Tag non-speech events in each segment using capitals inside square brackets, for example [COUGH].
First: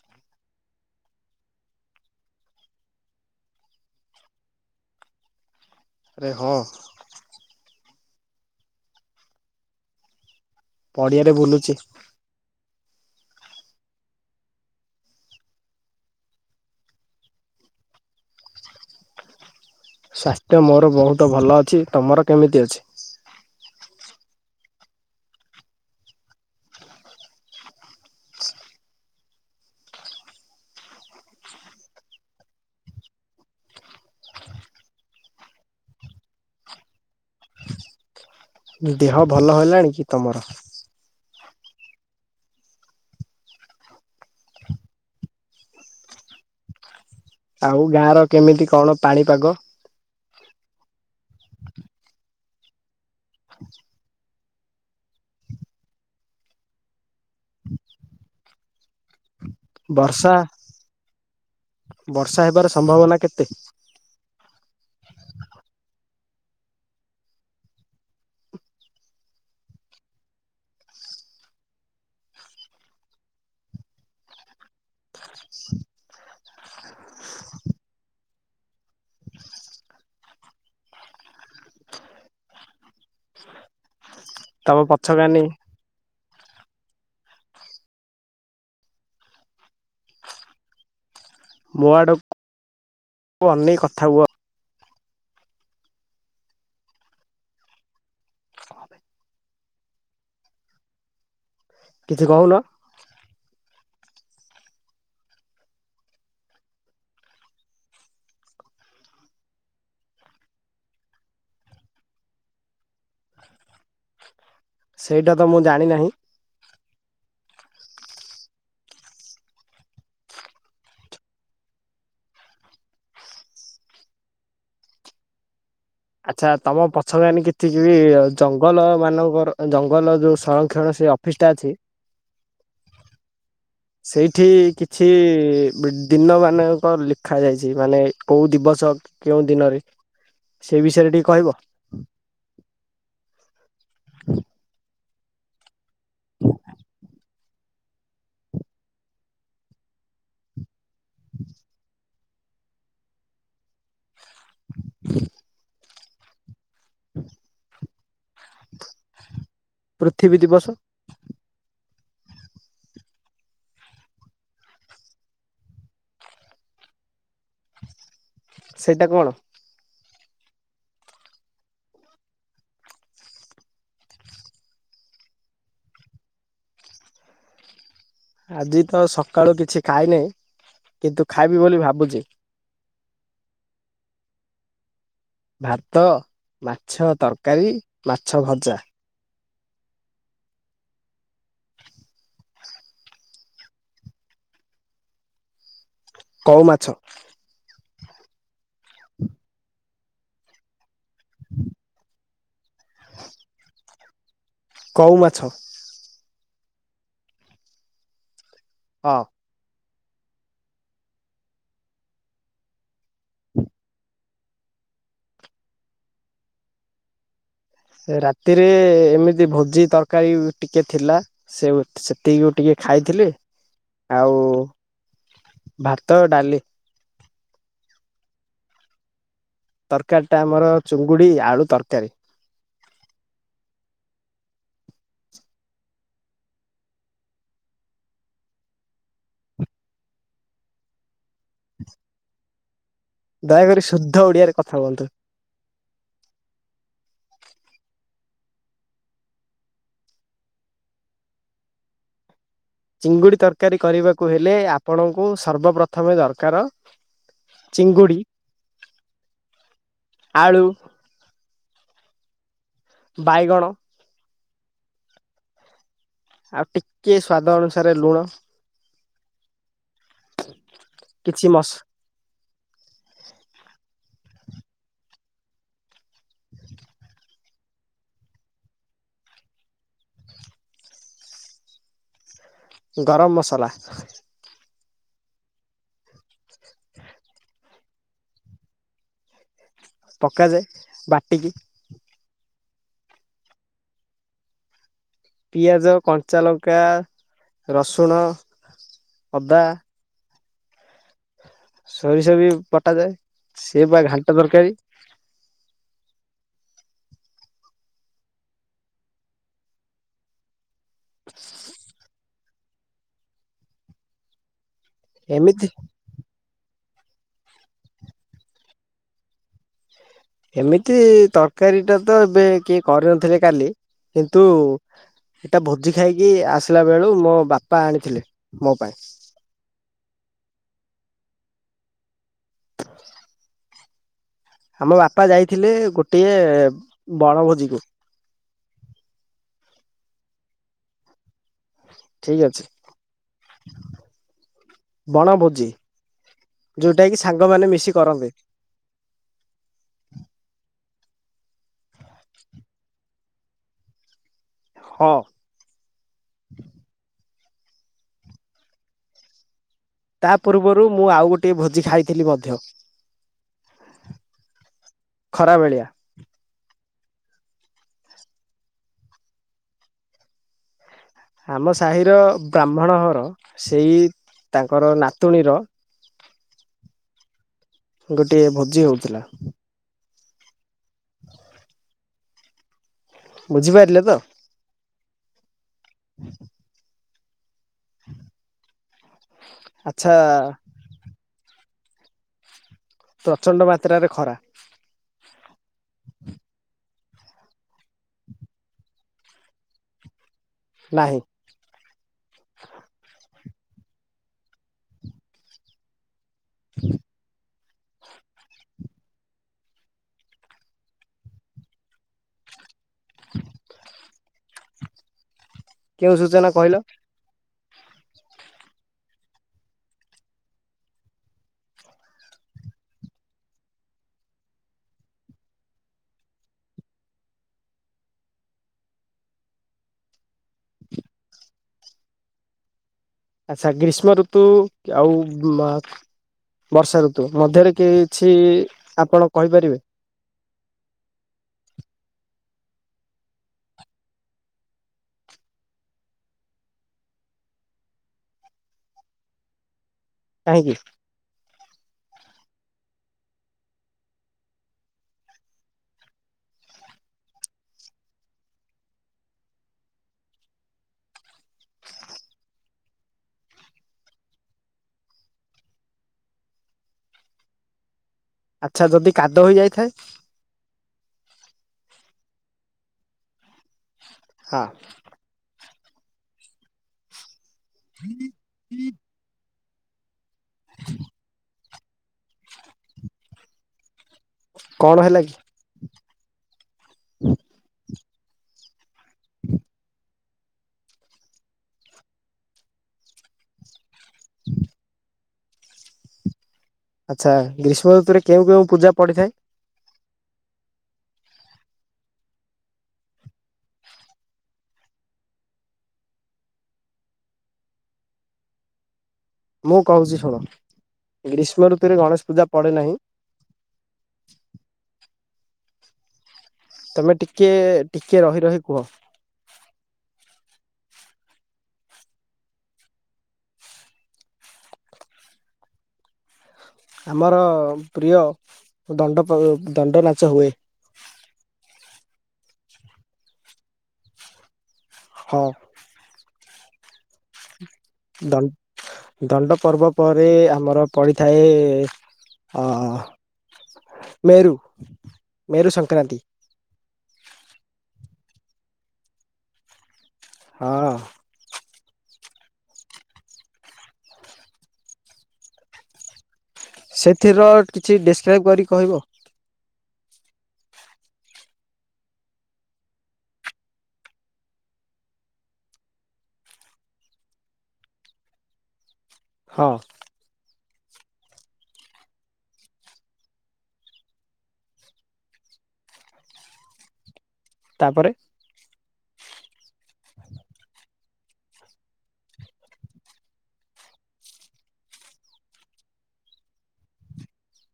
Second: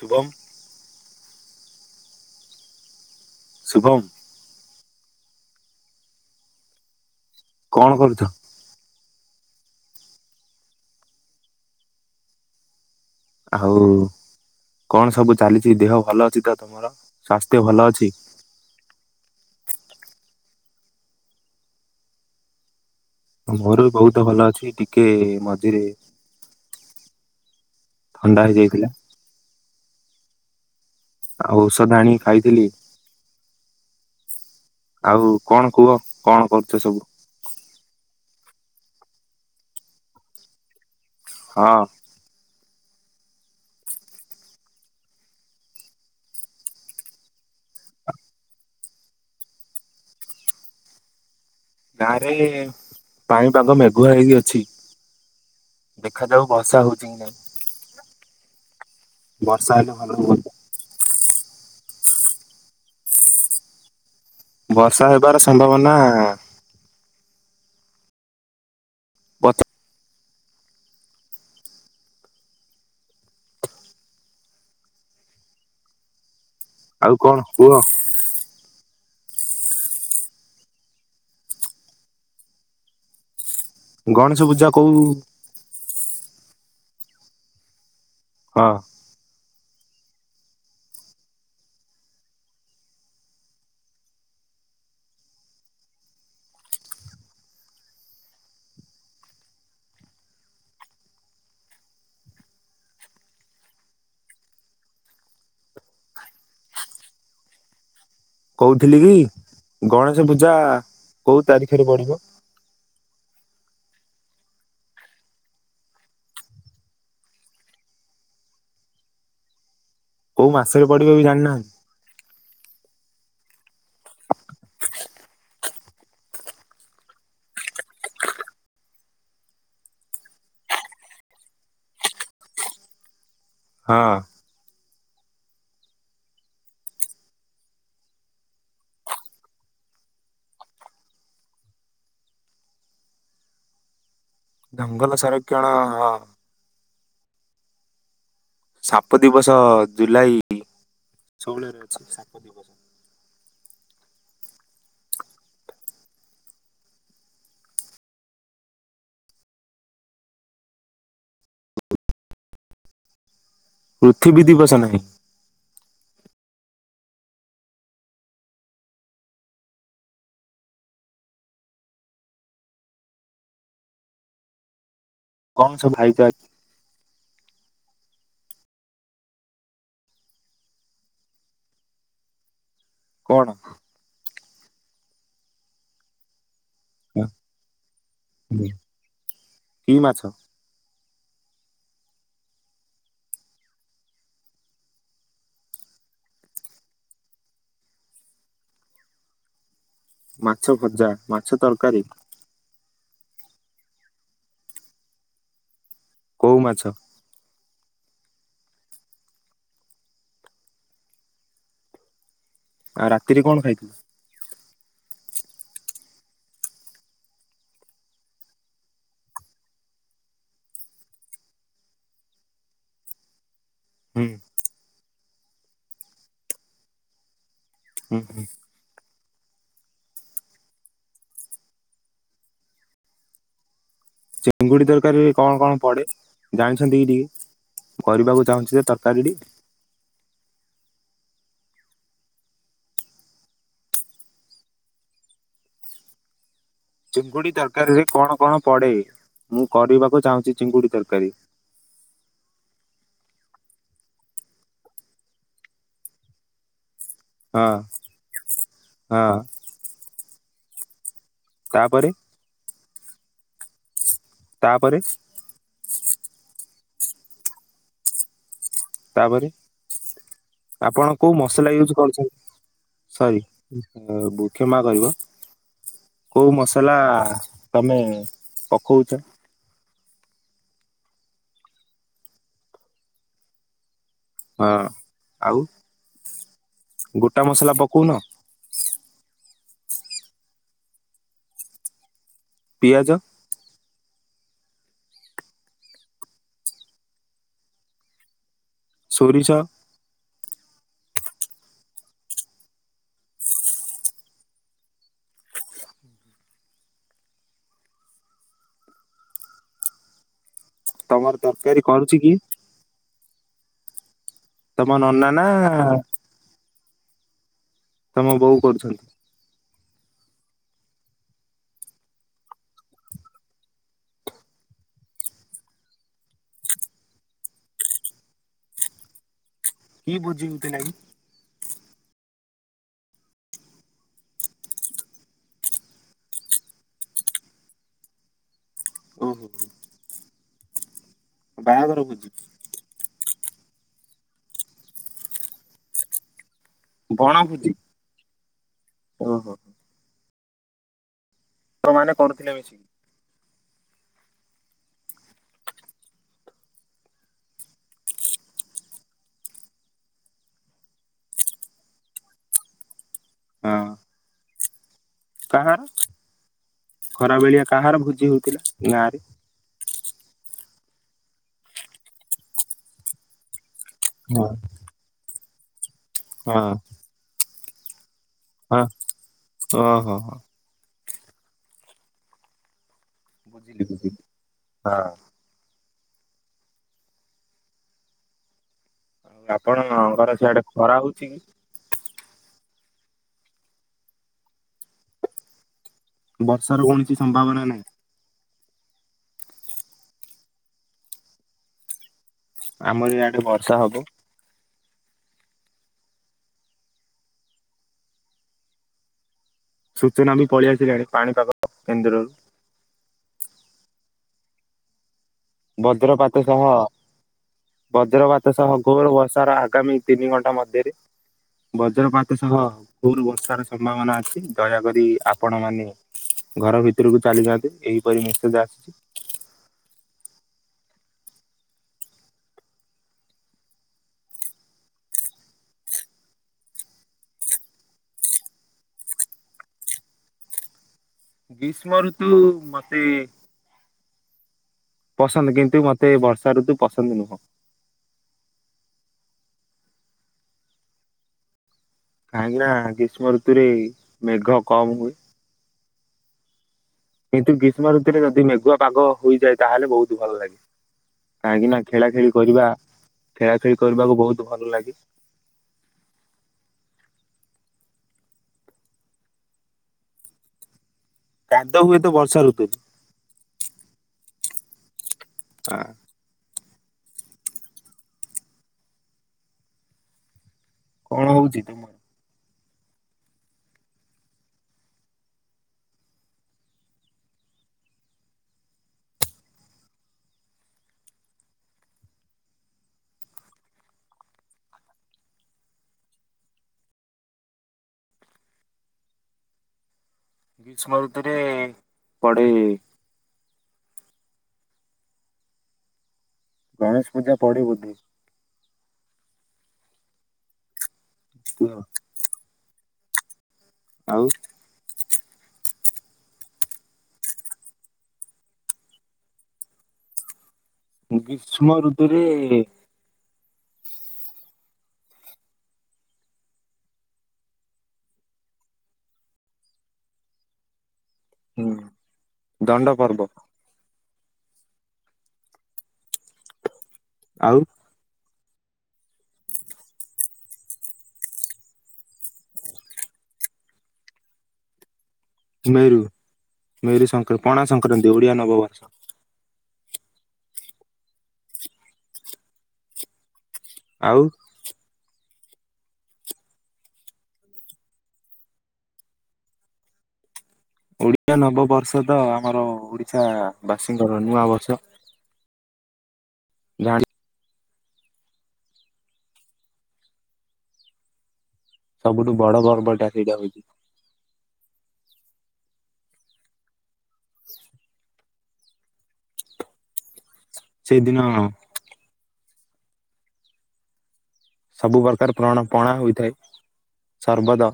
ଶୁଭମ୍ ଶୁଭମ୍। ରେ ହଁ। କଣ କରୁଛ? ପଡିଆରେ ବୁଲୁଛି। ଆଉ କଣ ସବୁ ଚାଲିଛି ଦେହ ଭଲ ଅଛି ତ ତମର ସ୍ଵାସ୍ଥ୍ୟ ଭଲ ଅଛି। ସ୍ୱାସ୍ଥ୍ୟ ମୋର ବହୁତ ଭଲ ଅଛି ତୁମର କେମିତି ଅଛି? ମୋର ବି ବହୁତ ଭଲ ଅଛି ଟିକେ ମଝିରେ ଥଣ୍ଡା ହେଇଯାଇଥିଲା। ଆଉ ଔଷଧ ଆଣିକି ଖାଇଥିଲି। ଆଉ କଣ କୁହ କଣ କରୁଛ ସବୁ? ଦେହଭଲ ହେଲାଣି କି ତମର? ହଁ। ଆଉ ଗାଁ ର କେମିତି କଣ ପାଣିପାଗ? ହ [UNINTELLIGIBLE] ଗାଁ ରେ ପାଣିପାଗ ମେଘୁଆ ହେଇକି ଅଛି। ଦେଖାଯାଉ ବର୍ଷାହଉଛି କି ନାଇଁ? ବର୍ଷା ହେଲେ ଭଲ ବର୍ଷା ହୁଅନ୍ତା। ବର୍ଷା ହେବାର ସମ୍ଭାବନା କେତେ? ବର୍ଷା ହେବାର ସମ୍ଭାବନା ପଚ ଆଉ କଣ କୁହ? ଗଣେଶ ପୂଜା ତମ କୋଉ? ପଛକାନି ହଁ। ମୋ ଆଡ଼କୁ ଅନେଇକି କଥା ହୁଅ। କଣ ବେ। କିଛି କହୁନ। କହୁଥିଲି କି ଗଣେଶ ପୂଜା କୋଉ ତାରିଖରେ ପଡିବ? ସେଇଟା ତ ମୁଁ ଜାଣି ନାହିଁ। କୋଉ ମାସରେ ପଡିବ ବି ଜାଣିନାହାନ୍ତି। ଆଚ୍ଛା ତମ ପଛ ଗନି ଆଣି କେତିକିବି ଜଙ୍ଗଲ ମାନଙ୍କର ଜଙ୍ଗଲ ଯୋଉ ସଂରକ୍ଷଣ ସେ ଅପ ଅପିସ୍ଟା ଅଛି ହଁ ସେଇଠି କିଛି କିଛି ଦିନମାନାନଙ୍କ ଲେଖାାଯାଇଛି ମାନେ କେଉଁ ଦିବସ? କେଉଁ ଦିନରେ। ସେ ବିଷୟରେ ଟିକେ କହିବ। ହ [UNINTELLIGIBLE] ଜଙ୍ଗଲ ସଂରକ୍ଷଣ ହଁ। ସାପ ଦିବସ ଜୁଲାଇ ଷୋହଳରେ ଅଛି ସାପ ଦିବସ। ହ [INAUDIBLE] ହୁଁ [INAUDIBLE] ପୃଥିବୀ ଦିବସ୍। ପୃଥିବୀ ଦିବସ୍ ନାହିଁ? ସେଇଟା କଣ। କଣ ସବୁ ଭାଇଯାକ୍। ଆଜି ତ ସକାଳୁ କିଛି ଖାଇନାହିଁ କିନ୍ତୁ ଖାଇବି ବୋଲି ଭାବୁଛି। କଣ। ଭାତ ମାଛ ତରକାରି ମାଛ ଭଜା। କି ମାଛ? କଉ ମାଛ। ମାଛ ଭଜା ମାଛ ତରକାରି କୋଉ ମାଛ। କୋଉ ମାଛ। ହଁ। ଆଉ ରାତିରେ କଣ ଖାଇଥିଲ? ରାତିରେ ଏମିତି ଭୋଜି ତରକାରି ଟିକେ ଥିଲା। ସେଇ ସେତିକି ଟିକେ ଖାଇଥିଲି। ହୁଁ ଆଉ ଭାତ, ଡାଲି। ହୁଁ ତରକାରି ଟା ଆମର ଚୁଙ୍ଗୁଡି ଆଳୁ ତରକାରି। ଚିଙ୍ଗୁଡି ତରକାରିରେ କଣ କଣ ପଡେ ଜାଣିଛନ୍ତି କି ଟିକେ? କରିବାକୁ ଚାହୁଁଛି ଯେ ତରକାରି ଟି। [INAUDIBLE] ଦୟାକରି ଶୁଦ୍ଧ ଓଡି଼ଆରେ କଥା ହୁଅନ୍ତୁ। ଚିଙ୍ଗୁଡି ତରକାରି ରେ କଣ କଣ ପଡେ ମୁଁ କରିବାକୁ ଚାହୁଁଛି ଚିଙ୍ଗୁଡି ତରକାରି। ଚିଙ୍ଗୁଡି ତରକାରି କରିବାକୁ ହେଲେ ଆପଣଙ୍କୁ ସର୍ବପ୍ରଥମେ ଦରକାର ହଁ ଚିଙ୍ଗୁଡି, ହଁ ଆଳୁ ତାପରେ ବାଇଗଣ ତାପରେ ଆଉ ଟିକେ ସ୍ଵାଦ ଅନୁସାରେ ଲୁଣ। ତାପରେ ଆପଣ କୋଉ କିଛି ମସ ମସଲା ୟୁଜ୍ କରୁଛନ୍ତି? ସରି କ୍ଷମା କରିବ। କୋଉ ମସଲା ତମେ ପକଉଛ? ଗରମ ମସଲା। ହଁ ଆଉ। ଗୋଟା ମସଲା ପକଉନ? ପକାଯାଏ ବାଟିକି। ପିଆଜ ପିଆଜ କଞ୍ଚା ଲଙ୍କା ରସୁଣ ସୋରିଷ ଅଦା ସୋରିଷ ବି ବଟାଯାଏ ସିଏ ବା ଘାଣ୍ଟ ତରକାରି। ତମର ତରକାରି କରୁଛି କିଏ? ତମ ନନା ଏମିତି ନାଁ? ତମ ବୋଉ କରୁଛନ୍ତି? ଏମିତି ତରକାରି ଟା ତ ଏବେ କିଏ କରିନଥିଲେ କାଲି। କିନ୍ତୁ ଏଇଟା ଭୋଜି ଖାଇକି ଆସିଲା ବେଳୁ ମୋ ବାପା ଆଣିଥିଲେ ମୋ ପାଇଁ। କି ଭୋଜି ହେଉଥିଲା କି? [INAUDIBLE] ଆମ ବାପା ଯାଇଥିଲେ ଗୋଟିଏ ବଣଭୋଜି କୁ। ଓହୋ ହୋ ବାହାଘର ଭୋଜି ଠିକ ଅଛି। ବଣ ଭୋଜି। ଯୋଉଟା କି ବଣ ଭୋଜି ସାଙ୍ଗମାନେ ମିଶି କରନ୍ତି। ଓହୋ ହୋ। ସାଙ୍ଗ ମାନେ କରୁଥିଲେ ମିଶିକି ହଁ। ତା ପୂର୍ବରୁ ମୁଁ ଆଉ ଗୋଟେ ଭୋଜି ଖାଇଥିଲି ମଧ୍ୟ ହଁ। ଖରା ବେଳିଆ କାହାର ଖରାବେଳିଆ କାହାର ଭୋଜି ହଉଥିଲା ଗାଁରେ ଆମ ସାହିର ବ୍ରାହ୍ମଣ ଘର ସେଇ ହଁ ତାଙ୍କର ନାତୁଣୀର ହଁ। ଗୋଟିଏ ହଁ ଭୋଜି ହଉଥିଲା। ଓହୋ ହୋ। ବୁଝିଲି ବୁଝିପାରିଲେ ବୁଝିଲି ତ ହଁ। [UNINTELLIGIBLE] ଆଉ ଆପଣଙ୍କ ଆଚ୍ଛା ଘର ସେଆଡ଼େ ଖରା ହଉଛି କି ପ୍ରଚଣ୍ଡ ମାତ୍ରାରେ ଖରା ବର୍ଷା ର କୌଣସି ସମ୍ଭାବନା ନାହିଁ। ନାହିଁ। ଆମର ଇଆଡେ ବର୍ଷା ହବ [UNINTELLIGIBLE] ସୂଚନା ବି ପଳେଇ ଆସିଲାଣି ପାଣିପାଗ କେନ୍ଦ୍ରରୁ [UNINTELLIGIBLE] କେଉଁ ବଜ୍ରପାତ ସୂଚନା ସହ କହିଲ ବଜ୍ରପାତ ସହ ଘୋର ବର୍ଷାର ଆଗାମୀ ତିନି ଘଣ୍ଟା ମଧ୍ୟରେ ବଜ୍ରପାତ ସହ ଘୋର ବର୍ଷାର ସମ୍ଭାବନା ଅଛି ଦୟାକରି ଆପଣ ମାନେ ଘର ଭିତରକୁ ଚାଲି ଯାଆନ୍ତୁ ଏହିପରି ମେସ୍‌ଜ ଆସିଛି। ଆଚ୍ଛା ଗ୍ରୀଷ୍ମ ଋତୁ ଆଉ ବର୍ଷା ଋତୁ ମଧ୍ୟରେ କି କିଛି ଆପଣ କହିପାରିବେ। ଗ୍ରୀଷ୍ମଋତୁ ମତେ ପସନ୍ଦ କିନ୍ତୁ ମତେ ବର୍ଷା ଋତୁ ପସନ୍ଦ ନୁହଁ କାହିଁକି। କାହିଁକି ନା ଗ୍ରୀଷ୍ମ ଋତୁରେ ମେଘ କମ୍ ହୁଏ। କିନ୍ତୁ ଗ୍ରୀଷ୍ମ ଋତୁରେ ଯଦି ମେଗୁଆ ପାଗ ହୋଇଯାଏ ତାହେଲେ ବହୁତ ଭଲ ଲାଗେ କାହିଁକି ନା ଖେଳା ଖେଳି କରିବା ଖେଳା ଖେଳି କରିବାକୁ ବହୁତ ଭଲ ଲାଗେ। ଆଚ୍ଛା ଯଦି କାଦୁଅ ହେଇଯାଇଥାଏ। କାଦୁଅ ହୁଏତ ବର୍ଷା ଋତୁରେ ହଁ। ଆହା [UNINTELLIGIBLE] କଣ ହଉଛି ତୁମର। କଣ ହେଲା କି। [UNINTELLIGIBLE] [UNINTELLIGIBLE] [UNINTELLIGIBLE] ଆଚ୍ଛା ଗ୍ରୀଷ୍ମ ଋତୁରେ କେଉଁ କେଉଁ ପୂଜା ପଡିଥାଏ। ଗ୍ରୀଷ୍ମ ଋତୁରେ ପଡେ ଏଇ ଗଣେଶ ପୂଜା ପଡେ ବୋଧେ ମୁଁ କହୁଛି ଶୁଣ ଗ୍ରୀଷ୍ମ ଋତୁରେ ଗଣେଶ ପୂଜା ପଡେ ନାହିଁ। ଆଉ। ତମେ ଟିକେ ଟିକେ ରହି ରହି କୁହ ଗ୍ରୀଷ୍ମ ଋତୁରେ ଏ ଆମର ପ୍ରିୟ ଦଣ୍ଡ ପର୍ବ ଦଣ୍ଡ ନାଚ ହୁଏ। ଦଣ୍ଡ ପର୍ବ। ହଁ। ଆଉ। ଦାଉ। ଦଣ୍ଡ ପର୍ବ ପରେ ଆମର ପଡିଥାଏ ଅ ମେରୁ। ମେରୁ ମେରୁ ସଙ୍କ ପଣାସକ୍ରାନ୍ତି ଓଡିଆ ନବବର୍ଷ। ହଁ। ଆଉ। ସେଥିର କିଛି ଡିସକ୍ରାଇବ୍ କରିକି କହିବ। ଓଡିଆ ନବବର୍ଷ ତ ଆମର ଓଡିଶା ବାସୀଙ୍କର ନୂଆ ବର୍ଷ। ଗାଡ଼ି। ହଁଉ। ସବୁଠୁ ବଡ ଗର୍ବଟା ସେଇଟା ହଉଛି। [INAUDIBLE] ତାପରେ। ସେଦିନ। ସବୁ ପ୍ରକାର ପ୍ରଣ ପଣା ହୋଇଥାଏ ସର୍ବଦ।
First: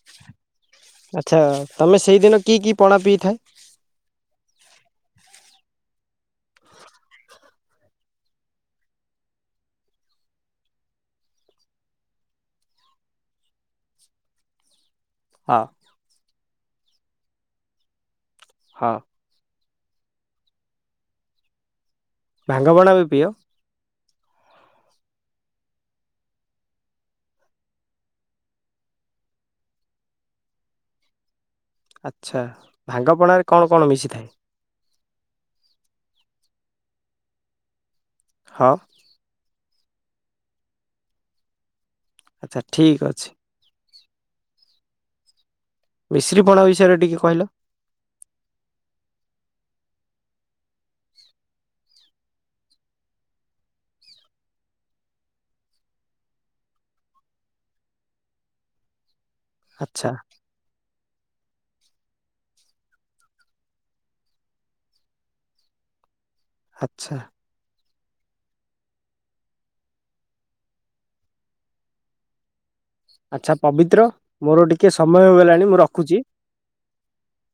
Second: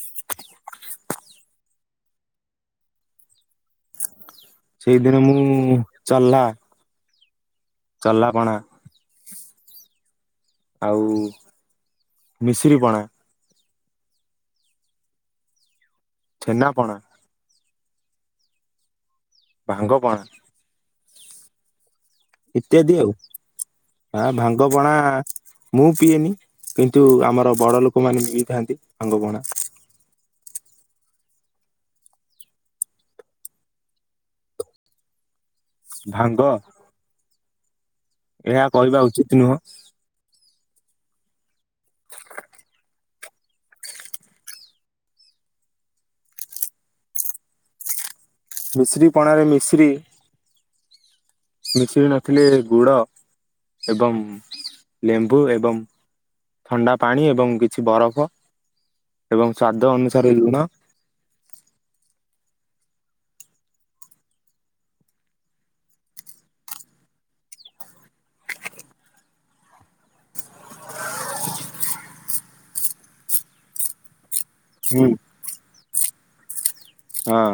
[INAUDIBLE] ଆଚ୍ଛା ତମେ ସେଇଦିନ କି କି ପଣା ପିଇଥାଏ। ସେଇଦିନ ମୁଁ ଚହଲ୍ଲା ଚଲ୍ହା ପଣା। ଆଉ ମିଶିରିି ପଣା। ଆ। ଛେନାପଣା। ହଁଉ। ଭାଙ୍ଗପଣା। ଭାଙ୍ଗପଣା ଇତ୍ୟାଦି ବି ଆଉ ପିଅ ଆଁ ଭାଙ୍ଗ ପଣା ମୁଁ ପିଏନି। କିନ୍ତୁ ଆମର ବଡ ଲୋକମାନେ ପିଇଥାନ୍ତି ଭାଙ୍ଗ ପଣା। ଆଚ୍ଛା ଭାଙ୍ଗପଣାରେ କଣ କଣ ମିଶିଥାଏ। ଭାଙ୍ଗ। ଏହା ହଁ କହିବା ଉଚିତ୍ ନୁହଁ। ଆଚ୍ଛା ଠିକ୍ ଅଛି। ମିଶ୍ରୀ ପଣା ବିଷୟରେ ଟିକେ କହିଲ? ମିଶ୍ରୀ ପଣାରେ ମିଶ୍ରୀ [UNINTELLIGIBLE] ମିଶ୍ରୀ ନଥିଲେି ଗୁଡ ଏବଂ ଲେମ୍ବୁ ଏବଂ ଥଣ୍ଡା ପାଣି ଏବଂ କିଛି ବରଫ ଏବଂ ସ୍ବାଦ ଆଚ୍ଛା ଅନୁସାରେ ଲୁଣ। ଆଚ୍ଛା। ଆଚ୍ଛା ପବିତ୍ର ମୋର ଟିକେ ହୁଁ ସମୟ ହୋଇଗଲାଣି ମୁଁ ରଖୁଛି। ହଁ।